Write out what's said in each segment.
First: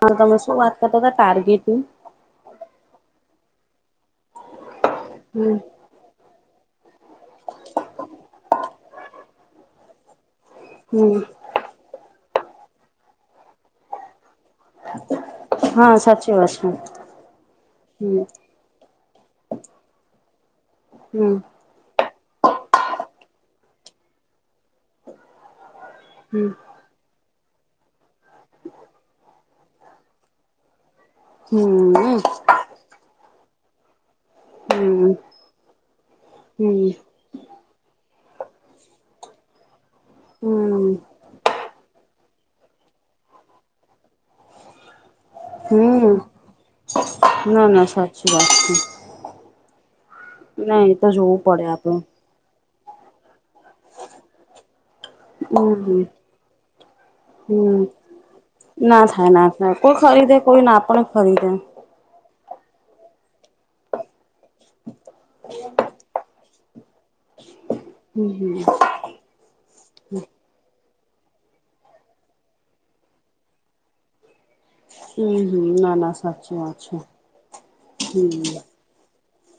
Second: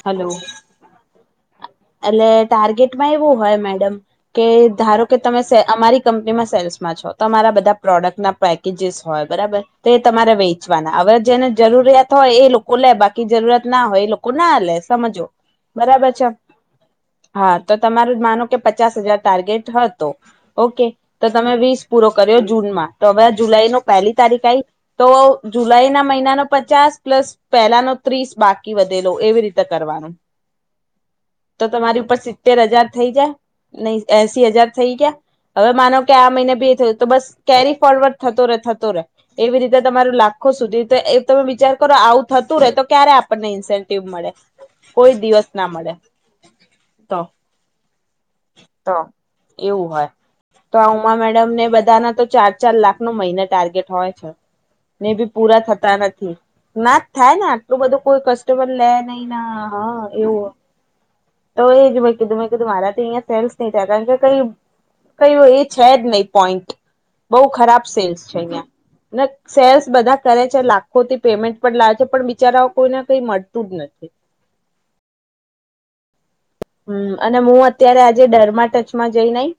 હા હલો તમે શું વાત કરતા હતા ટાર્ગેટની એટલે ટાર્ગેટમાં એવું હોય મેડમ કે ધારો કે તમે હમ સે અમારી કંપનીમાં સેલ્સ માં છો તમારા બધા પ્રોડક્ટના પેકેજસ હોય બરાબર તો એ તમારે વેચવાના હવે હમ જેને જરૂરિયાત હોય એ લોકો લોકો લે બાકી જરૂરત ના હોય એ લોકો ના લે સમજો હા બરાબર છે સાચી વાત હા તો તમારું જ હમ માનું કે પચાસ હજાર ટાર્ગેટ હતો. ઓકે તો તમે વીસ પૂરો કર્યો જૂનમાં તો હવે આ જુલાઈ નું પહેલી તારીખ આઈ તો જુલાઈ ના મહિનાનો પચાસ પ્લસ પહેલાનો ત્રીસ બાકી વધેલો એવી રીતે કરવાનું હમ તો તમારી ઉપર હમ સિત્તેર હજાર થઇ જાય નહી એસી હજાર થઈ ગયા હવે માનો કે આ મહિને હમ ભી થયું તો બસ કેરી ફોરવર્ડ થતો રે થતો રે એવી રીતે તમારું લાખો સુધી હમ તો એ તમે વિચાર કરો આવુ થતું રહેે તો ક્યારે આપણને ઇન્સેન્ટિવ મળે કોઈ દિવસ ના મળે હમ્મ તો ના ના સાચી વાત છે. તો એવું હોય તો ના આ એ ઉમા જોવું મેડમ પડે ને આપડે બધાના તો ચાર ચાર લાખનો મહિને ટાર્ગેટ હોય છે. ને બી પૂરા થતા હમ નથી, ના જ થાય ને આટલું હમ બધું કોઈ ક લે નઈ થાય ના થાય કોઈ હા ખરીદે એવું, કોઈ ના પણ ખરીદે તો એ જ કેમે કીધૂ મારથી તેયા સેલ્સ ન ચ કે કઈ કયું એ છે જ નહી પોઈન્ટ, બહ ખરાબ સેલ્સ હમ છે હમ અહીંયા, સેલ્સ બધા કરે છે લ ખોતી પેમેન્ટ પણ લાવે છે પણ બિચારાઓ કોઈને કઈ મળતું જ નથી. હમ હમ ના ના. સાચી વાત છે હમ અને હું અત્યારે આજે હમ ડરમાં ટચમાં જઈ નઈ.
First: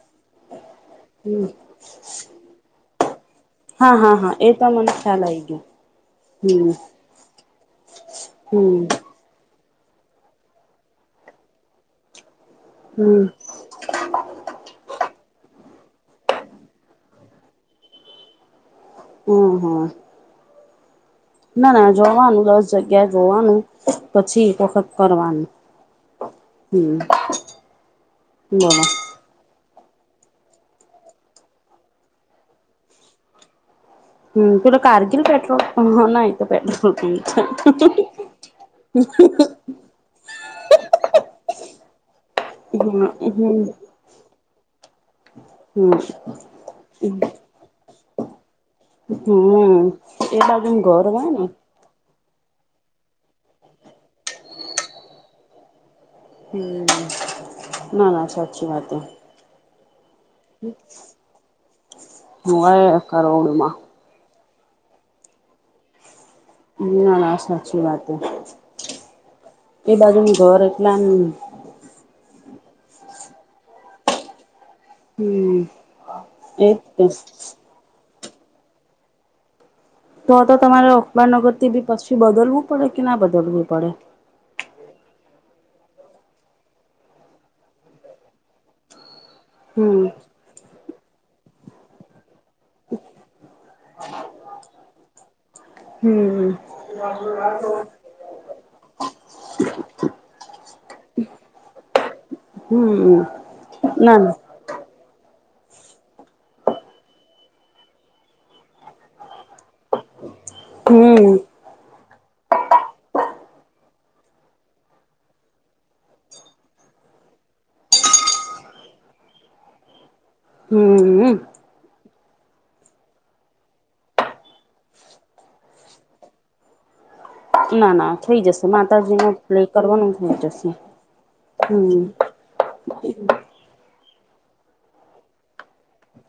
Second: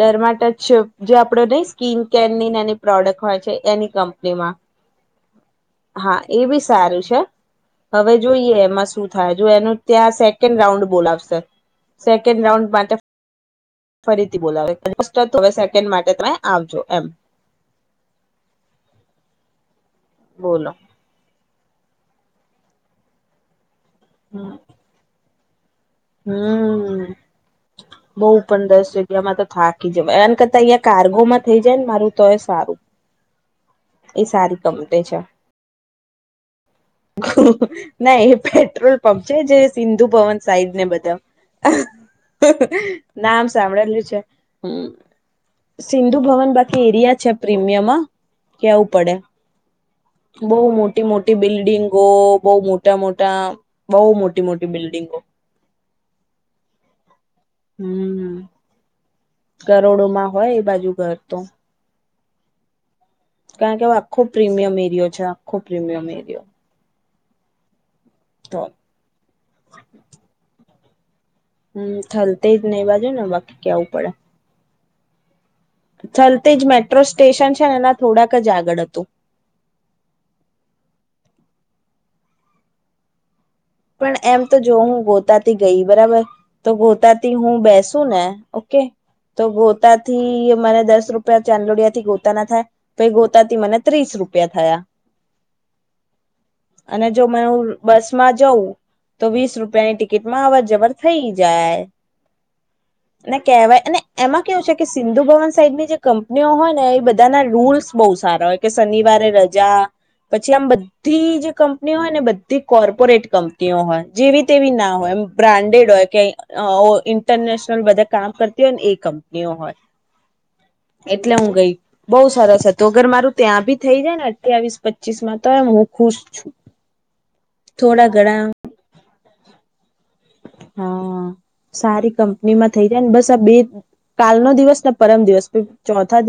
ડરમાં ટચ જે આપડો હમ નહી સ્કીિન કેરની એની પ્રોડક્ટ હોય છે એની કંપનીમાં. મન્યા [unintelligible] હા એ બી સારું છે, હવે જોઈએ હમ એમાં શું થાય જો એનું ત્યાં સેકન્ડ રાઉન્ડ બોલાવશે, સેકન્ડ રાઉન્ડ માટે હમ ફરીથી બોલાવે. વે સેકન્ડ માટે તમે આવજો એમ. હમ્મ હમ્મ બોલો ના ના જોવાનું દસ જગ્યા જોવાનું પછી એક વખત કરવાનું. હમ હમ્મ બહુ પન બોલો દસ જગ્યામાં તો થા કી જવાય આન કરતા ઈયા કાર્ગોમાં થઈ જાય ને મારું તોય સારું. એ સારી હમ પેલો કંપની છે. કારગીલ પેટ્રોલ ના એ તો પેટ્રોલ પંપ છે. ના એ પેટ્રો ટ્રોલ પંપ છે. જે સિંધુભવન સાઈડને બધા હમ નામ હમ સાંભળેલું છે. હમ્મ સિંધુભવન બાકી એરિયા છે પ્રીમિયમ હ. કેવું પડે, હમ એ બહુ બાજુ ઘર મોટી હોય મોટી ને બિલ્ડિંગો. બહુ મોટા મોટા બહુ મોટી મોટી બિલ્ડિંગો. હમ ના ના હમ સાચી વાત હ. કરોડોમાં હોય એ બાજુ ઘર તો. હોવે કરોડોમાં. કારણ કે આખો પ્રીમિયમ એરિયો છે આખો પ્રીમિયમ એરિયો. ના ના સાચી વાતે, તો એ બાજુનું ઘર એટલે આમ હમ થલતેજને એ બાજુ ને બાકી કેવું પડે. હમ. થલતેજ એ મેટ્રો સ્ટેશન છે ને એના થોડાક જ આગળ હતું. તો તો તમારે અખબાર નગરથી બી પસચી બદલવું પડે કે ના બદલવું? પડે પણ એમ તો જો હું ગો ગોતાથી ગઈ બરાબર, તો ગોતાથી હું બેસું ને ઓકે. તો હમ ગોતાથી મને દશ રૂપિયા ચાંદોડિયાથી ગોતાના થાય, પહિ ગોતાથી મને ત્રીસ રૂપિયા થયા. હમ અને જો મે હું બસમાં જ જવું, તો વીસ રૂપિયાની ટિકિટમાં અવર જવર થઇ જાય. હમ એને કેહવાય અને ના ના એમાં કેવું છે કે સિંધુભવન સાઈડની જે કંપનીઓ હોય ને એ બધાના રૂલ્સ બહુ સારા હોય કે શનિવારે રજા. પછી આમ હમ બધી જે કંપનીઓ હોય ને બધી કોર્પોરેટ કંપનીઓ હોય જેવી તેવી ના હોય એમ બ્રાન્ડેડ હોય કે અ ઓ ઇન્ટરનેશનલ બધાં કામ કરતી હોય ને એ કંપનીઓ હોય. હમ. એટલે હું ગઈ, બહુ સરસ હતું અગર મારું ત્યાં ભી થઈ જાયને અઠ્યાવીસ પચીસમાં તોય હું ખુશ છું. ના થોડા ના ઘણા થઈ જશે માતાજીનો પ્લે કરવાનું થઇ જશે. હા હમ સારી કંપનીમાં થઇ જાય ને બસ આ બે કાલનો દિવસને પરમ દિવસ પહિ ચોથા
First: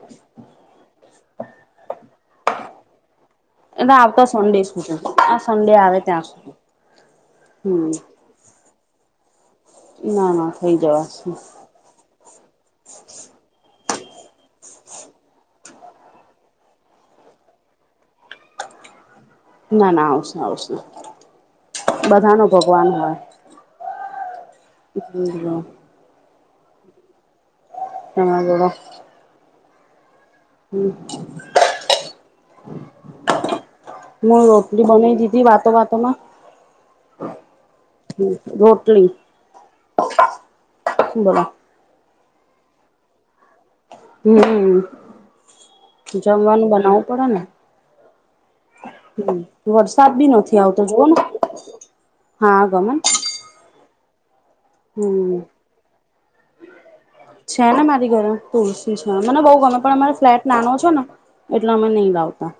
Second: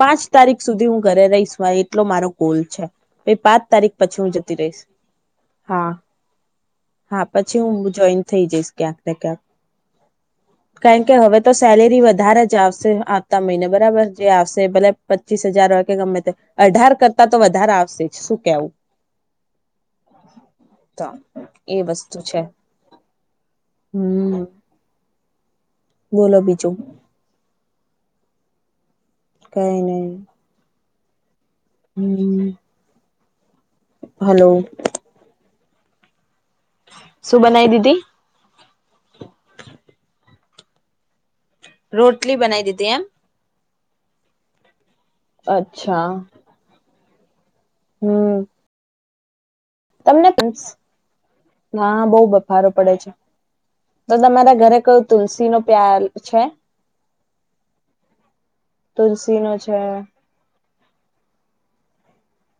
પાંચ તારીખ સુધી હું ઘરે રહીશ મારે એટલો મારો કોલ છે, પહી પાંચ એટલે તારીખ પછી આવતા હું જતી સન્ડે રહીશ, સુધી આ સન્ડે હા. આવે ત્યાં સુધી હા પછી હું હમ જોઈન થઈ જઈશ ક્યાંક ને ક્યાંક. ના ના થઈ કારણ કે જવાશે હવે તો સેલેરી વધારે જ આવશે. આવતા મહિને બ બરાબર જે આવશે ભલે પચીસ હજાર હોય કે ગમે તે અઢાર કરતા તો વધારે આવશે જ. શું કેવું? [inaudible] ના ના આવશે આવશે. તો એ વસ્તુ છે બધાનો ભગવાન હોય. હમ [inaudible] એટલે જ ને ચું હહ બોલો કઈ નહીં હમ હું હલો રોટલી બનાઈ દીધી વાતો વાતોમાં. શું બનાઈ દીધી? ટલી બરા રોટલી બનાઈ દીધી એમ? હમ, જમવાનું બનાવું પડે ને. હમ્મ. હમ્મ, વરસાદ બી નથી આવતો જુવો ને હા બહુ હા બફારો ગમે. પડે છે તો તમારા ઘરે કયું તુલસી નો પ્યાલ છે? છે, ને મારી ઘરે તુલસી છે. મને બો નો ગમે છે પણ અમારો ફ્લેટ નાનો છે. ને એટલા અમે નહી લાવતા.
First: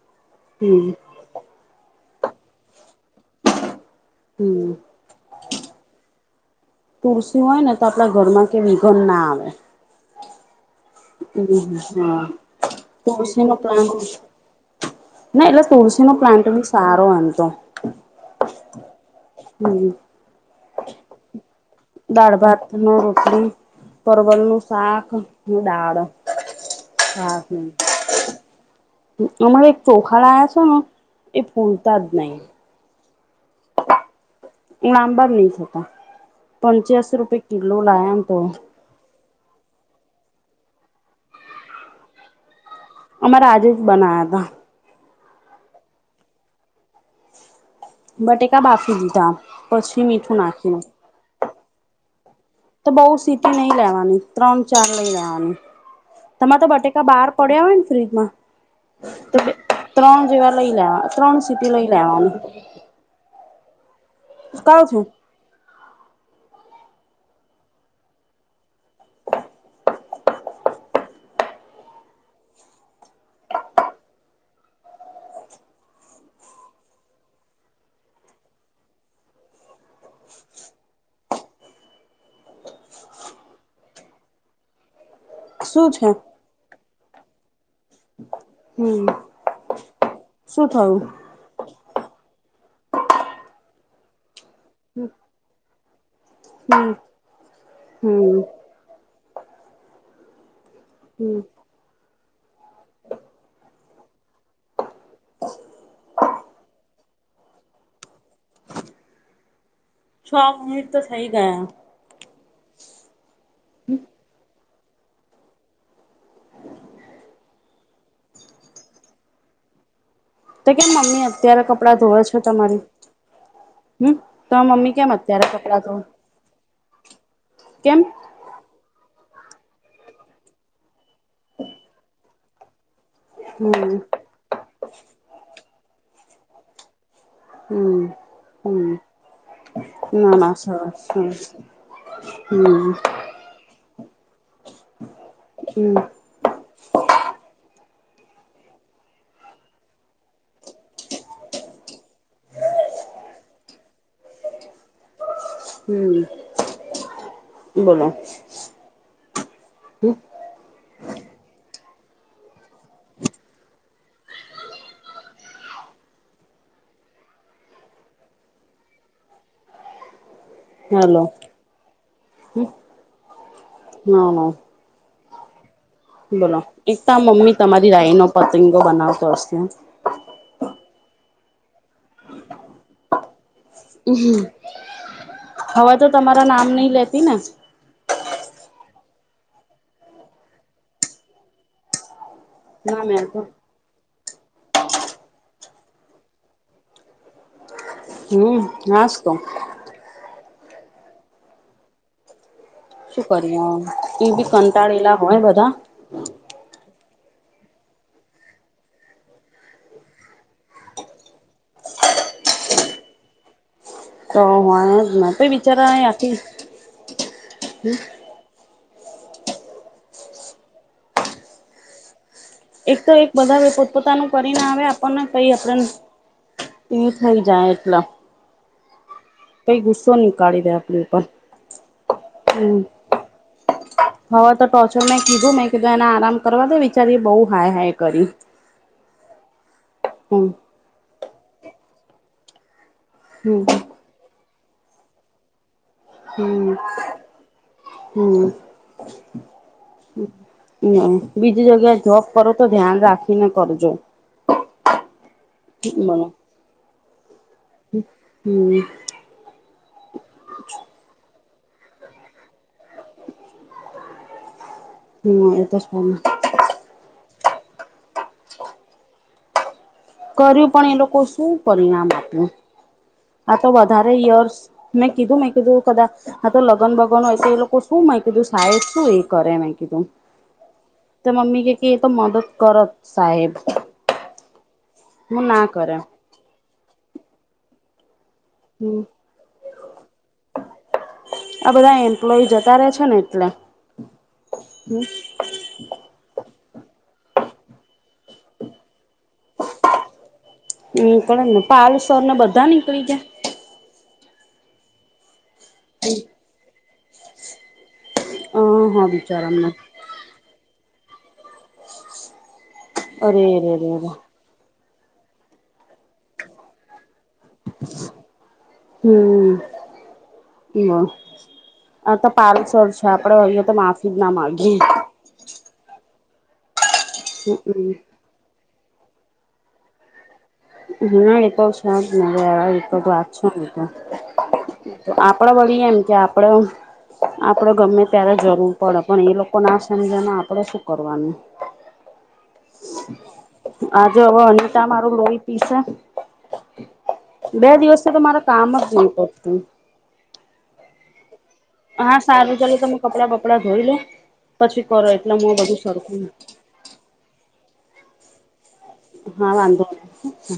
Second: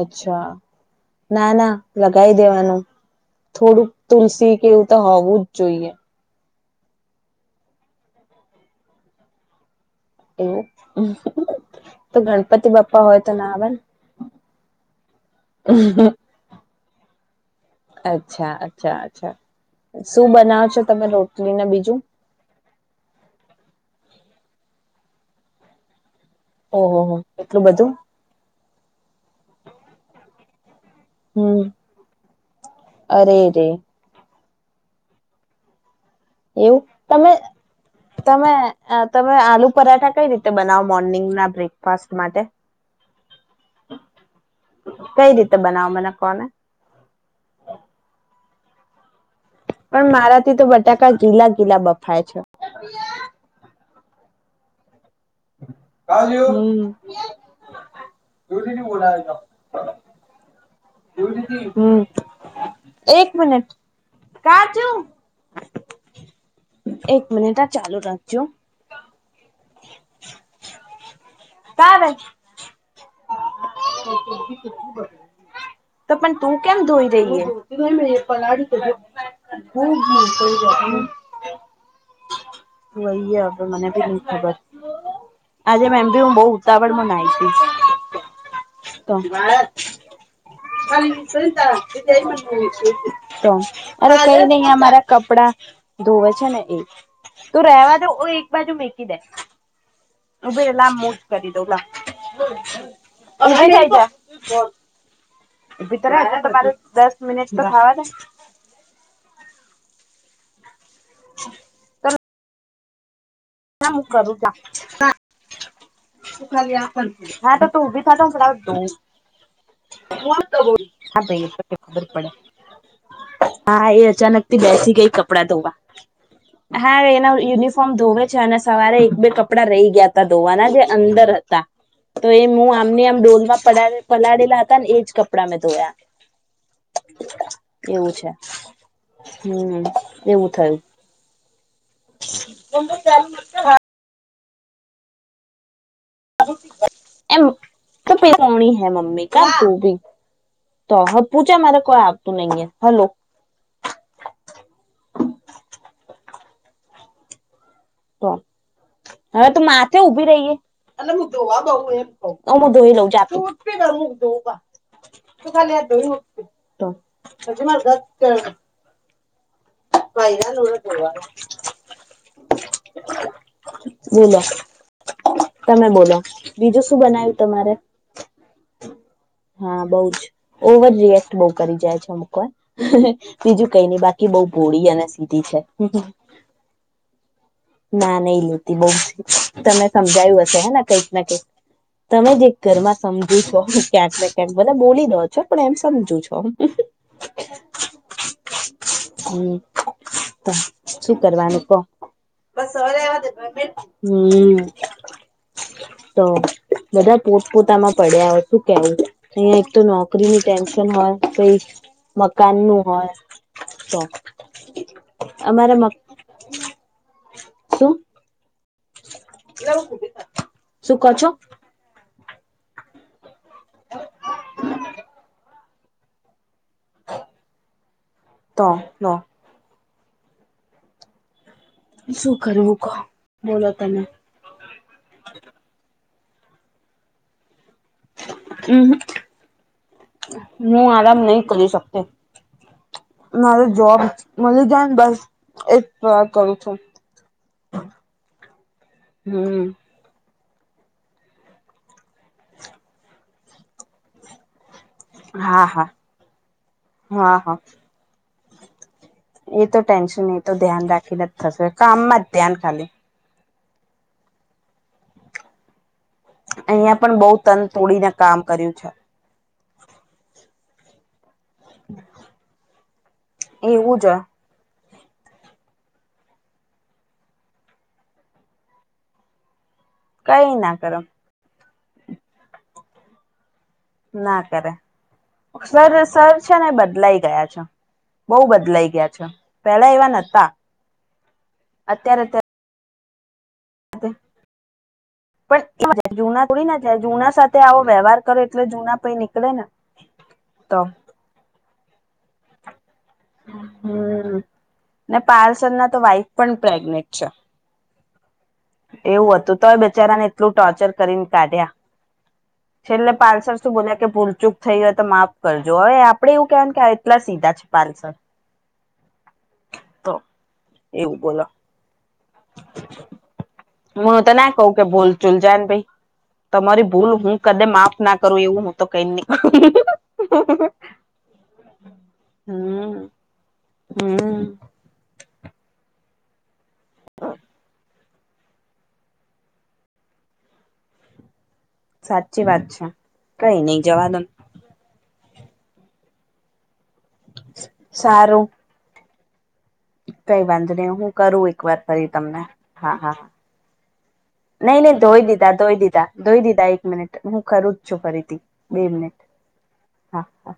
અચ્છા, હમ ના-ના લગીવી દેવાનું થોડુંક તુલસી કે હમ એવું તો હોવું જ જોઈએ. તુલસી હોય ને, તો આપણા ઘરમાં કે વિઘન ના આવે. એવું હમ્મ, તો હા ગણપતિ બાપ્પા હોય તો ના તુલસીનો આવે ને પ્લાન્ટ ના, એટલે તુલસીનો પ્લાન્ટ બી સારો તો અચ્છા, અચ્છા, અચ્છા હમ શું બનાવો છો તમે રોટ દાળ-ભાત ને રોટલી પરવલનું શાક ને દાળ. ઓહોહો હા, એટલું બધું અમારો એક ચોખાડાયા છે, ને [inaudible] એ હમ પૂરતા જ નહી. અરે રે. [unintelligible] નહી થતા. પંચ્યાસી એવું, રૂપે કિલો લાયા ને તો તમે આલુ પરાઠા કઈ રીતે બનાવો, મોર્નિંગના બ્રેકફાસ્ટ માટે? અમારે આજે જ બનાયા તા કઈ રીતે બનાવો, મને કહો ને? બટાકા બાફી દીધા પછી પણ, મીઠું મારાથી તો નાખીને બટાકા ગીલા-ગીલા બફાય છે. તો, બો સીટી નહીં લેવાની, ત્રણ-ચાર લઈ લેવાની. તમારે તો, બટાકા બહાર પડ્યા હોય ને? ફ્રીજમાં. હમ ત્રણ, જેવા લઈ લેવા, ત્રણ સિટી લઈ લેવાની. કઉ કાજું છું એક મિનિટ હા ચાલુ રાખજો. [inaudible] [inaudible] તો પણ તું કેમ ધોઈ રહી છે. [unintelligible] [unintelligible] મને ભી ની ખબર. આજે શું મે છે ભી બો ઉતાવળમાં નહાઈ હતી. [inaudible] તો શું થયું સુતા હમ હમ [unintelligible] [unintelligible] લાવ હુ, જ હમ કરી દેમ. ઊભી, તો રેય દસ મિનિટ તો થવા દે છ, મનિટ તો થઈ ગઇ. તો ના, હું કરું. તું ખાલી, આ કર તો હા, ભાઈ એ તો કેમ મમ્મી તો અત્યારે કપડાં ખબર ધોવે પડે- છે તમારી હા, એ હમ તો અચાનકથી મમ્મી બેસી ગઈ કેમ અત્યારે કપડાં ધોવા ધોવે હા, એના યુનિફોર્મ કેમ ધોવે છે. અને સવારે એક બે કપડા રહી ગયા, તે ધોવાના, જે અંદર હતા તો એ હું આમનેમ ડોલમાં હમ પલાળેલા હતા, ને એજ કપડાં મેં ધોયા હમ્મ, એવું છે હમ્મ હમ એવું થયું [unintelligible] હમ્મ. [unintelligible] તો હ પૂછે મારે કોઈ આવતું નહી હલો? હમ બોલો તો હવે તું માથે હમ ઉભી રહીએ? [unintelligible] હું ધોઈ લઉં, જા તું. [unintelligible] તું ખાલી આ [inaudible] [unintelligible] હાલો [unintelligible] હા [inaudible] તમે બોલો, બીજું શું એક તો આ બનાવ્યું મમ્મી તમારે? તમારી રાય નો પતંગો બનાવતો હશે હા બઉજ રિએક્ટ બહુ કરી જાય છે. અમુકવાર બીજું કઈ નહિ, બાકી બહુ ભોળી અને અને સીધી છે. હવે તો તમારા નામ નહી લેતી ને ના નહી, લેતી બહુ. તમે સમજાયું હશે હેને કઈક ના કઈક? તમે જે ઘરમા ના મે સમજુ તો છો. ક્યાંક ને ક્યાંક ભલે બોલી દો છો, પણ એમ સમજુ છો. હમ, હાસ્તો! હમ શું કરવાનું? કો બસ હવે શું રહેવાદે. કરીએ [unintelligible] એ બી હમ. કંટાળેલા હોય બધા તો બધા પોતપોતામાં પડ્યા હોય શું કેવું? અહીં એક તો નોકરીની ટેન્શન હોય મકાનનુ હોય તો તો [unintelligible] અમારા મક બિચારા આખી શું? શું કો છો? એક તો એક બધા પોતપોતાનું કરીને આવે આપણને કઈ આપણે એ થઈ જાય એટલા. તો લો [unintelligible] ગુસ્સો નીકાળી દે આપડી ઉપર શું કરવું હમ કો? બોલો તમે હવે, તો ટોચર મે કીધું, મેં કીધું એને આરામ કરવા દો બિચારીએ બઉ હાય-હાય કર્યુ હુ આરામ નહી, કરી શકતી. મારે હમ જોબ મલીજાય ને બસ એ પ્રયાાર કરું હમ છુ, હમ હમ હમ્મ, બીજી જગ્યાએ જોબ કરો તો ધ્યાન રાખીને કરજો- મને હા-હા-હા-હા. હમ એ તો ટેન્શન, એ તો ધ્યાન રાખીને જ થશે કામમાં જ ધ્યાન ખાલી હમ એ તો છે. અહિયાં પણ બહુ તન તોડીને કામ કર્યું છે. કર્યું પણ એ લોકો શું પરિણામ આપ્યું? આ તો એવું જ વધારે યર્સ મેં કીધું, મેં કીધું કદા આ તો લગન બગન હોય તો એ લોકો શું મે કીધું સહાય શું એ કરે? કઈ ના કરે તો મમ્મી કે કે એતો મદત કરત સાહેબ. ના કરે. હું ના સર કરે સર છે ને બદલાઈ ગયા છે. બહુ બદલાઈ હમ ગયા છે. પેલા એવા નતા, આ બધા અત્યારે એમ્પ્લોય અત્યારે [unintelligible] એટલે પણ [inaudible] જુના થોડી [inaudible] જુના સાથે આવો વ્યવહાર કરો એટલે જુના પઈ નીકળે ને. તો હમ, નીકળેને. પારૂલસર ને બધા નીકળી ગ્યા? હમ. ને પારૂલસર ના તો વાઈફ પણ પ્રેગ્નેન્ટ છે. હ હા એવું હતું બિચારામને તોય બચારાને એટલું ટોર્ચર કરીને કાઢ્યા. છેલ્લે અરે રે પારૂલસર રે શું બોલ્યા કે રે ભૂલચૂક થઈ હોય તો માફ કરજો. હવે આપડે એવું કહેવાનું ક્યા આવે એટલા સીધા છે પારૂલસર. હમ્મ હમ્મ એવું બોલો આ તો પારૂલ સર છે, આપડે હઇએ તો માફી જ હું તો ના કઉ માગીએ કે ભૂલ ચૂલ જાન ભાઈ તમારી ભૂલ હું કદ માફ ના કરું એવું હું તો કહીન નીકળું. હમ એતો છે જ હમ ને. હમ [unintelligible] આપડો વણીએ એમ જે આપડો આપડે ગમે ત્યારે જરૂર પડે પણ એ લોકો ના સમજમાં આપડે શું કરવાનું? સાચી વાત છે, કંઈ નઈ જવા આજે દોને. હવે અનિતા લોહી પીસે બે દિવસે તો મારા સારું કામ જ નહી કરતું. કઈ વાંધ નહી હું કરું એક વાર ફરી હા તમને સારું ચાલો હા તમે હા. કપડાં બપડા ધોઈ લો નહી પછી નહી કરો ધોઈ એટલે દીધા હું ધોઈ બધું દીધા સરખું ધોઈ દીધા એક મિનિટ હું ખરું જ છું ફરીથી બે મિનિટ હા વાંધો નહી હા, હા.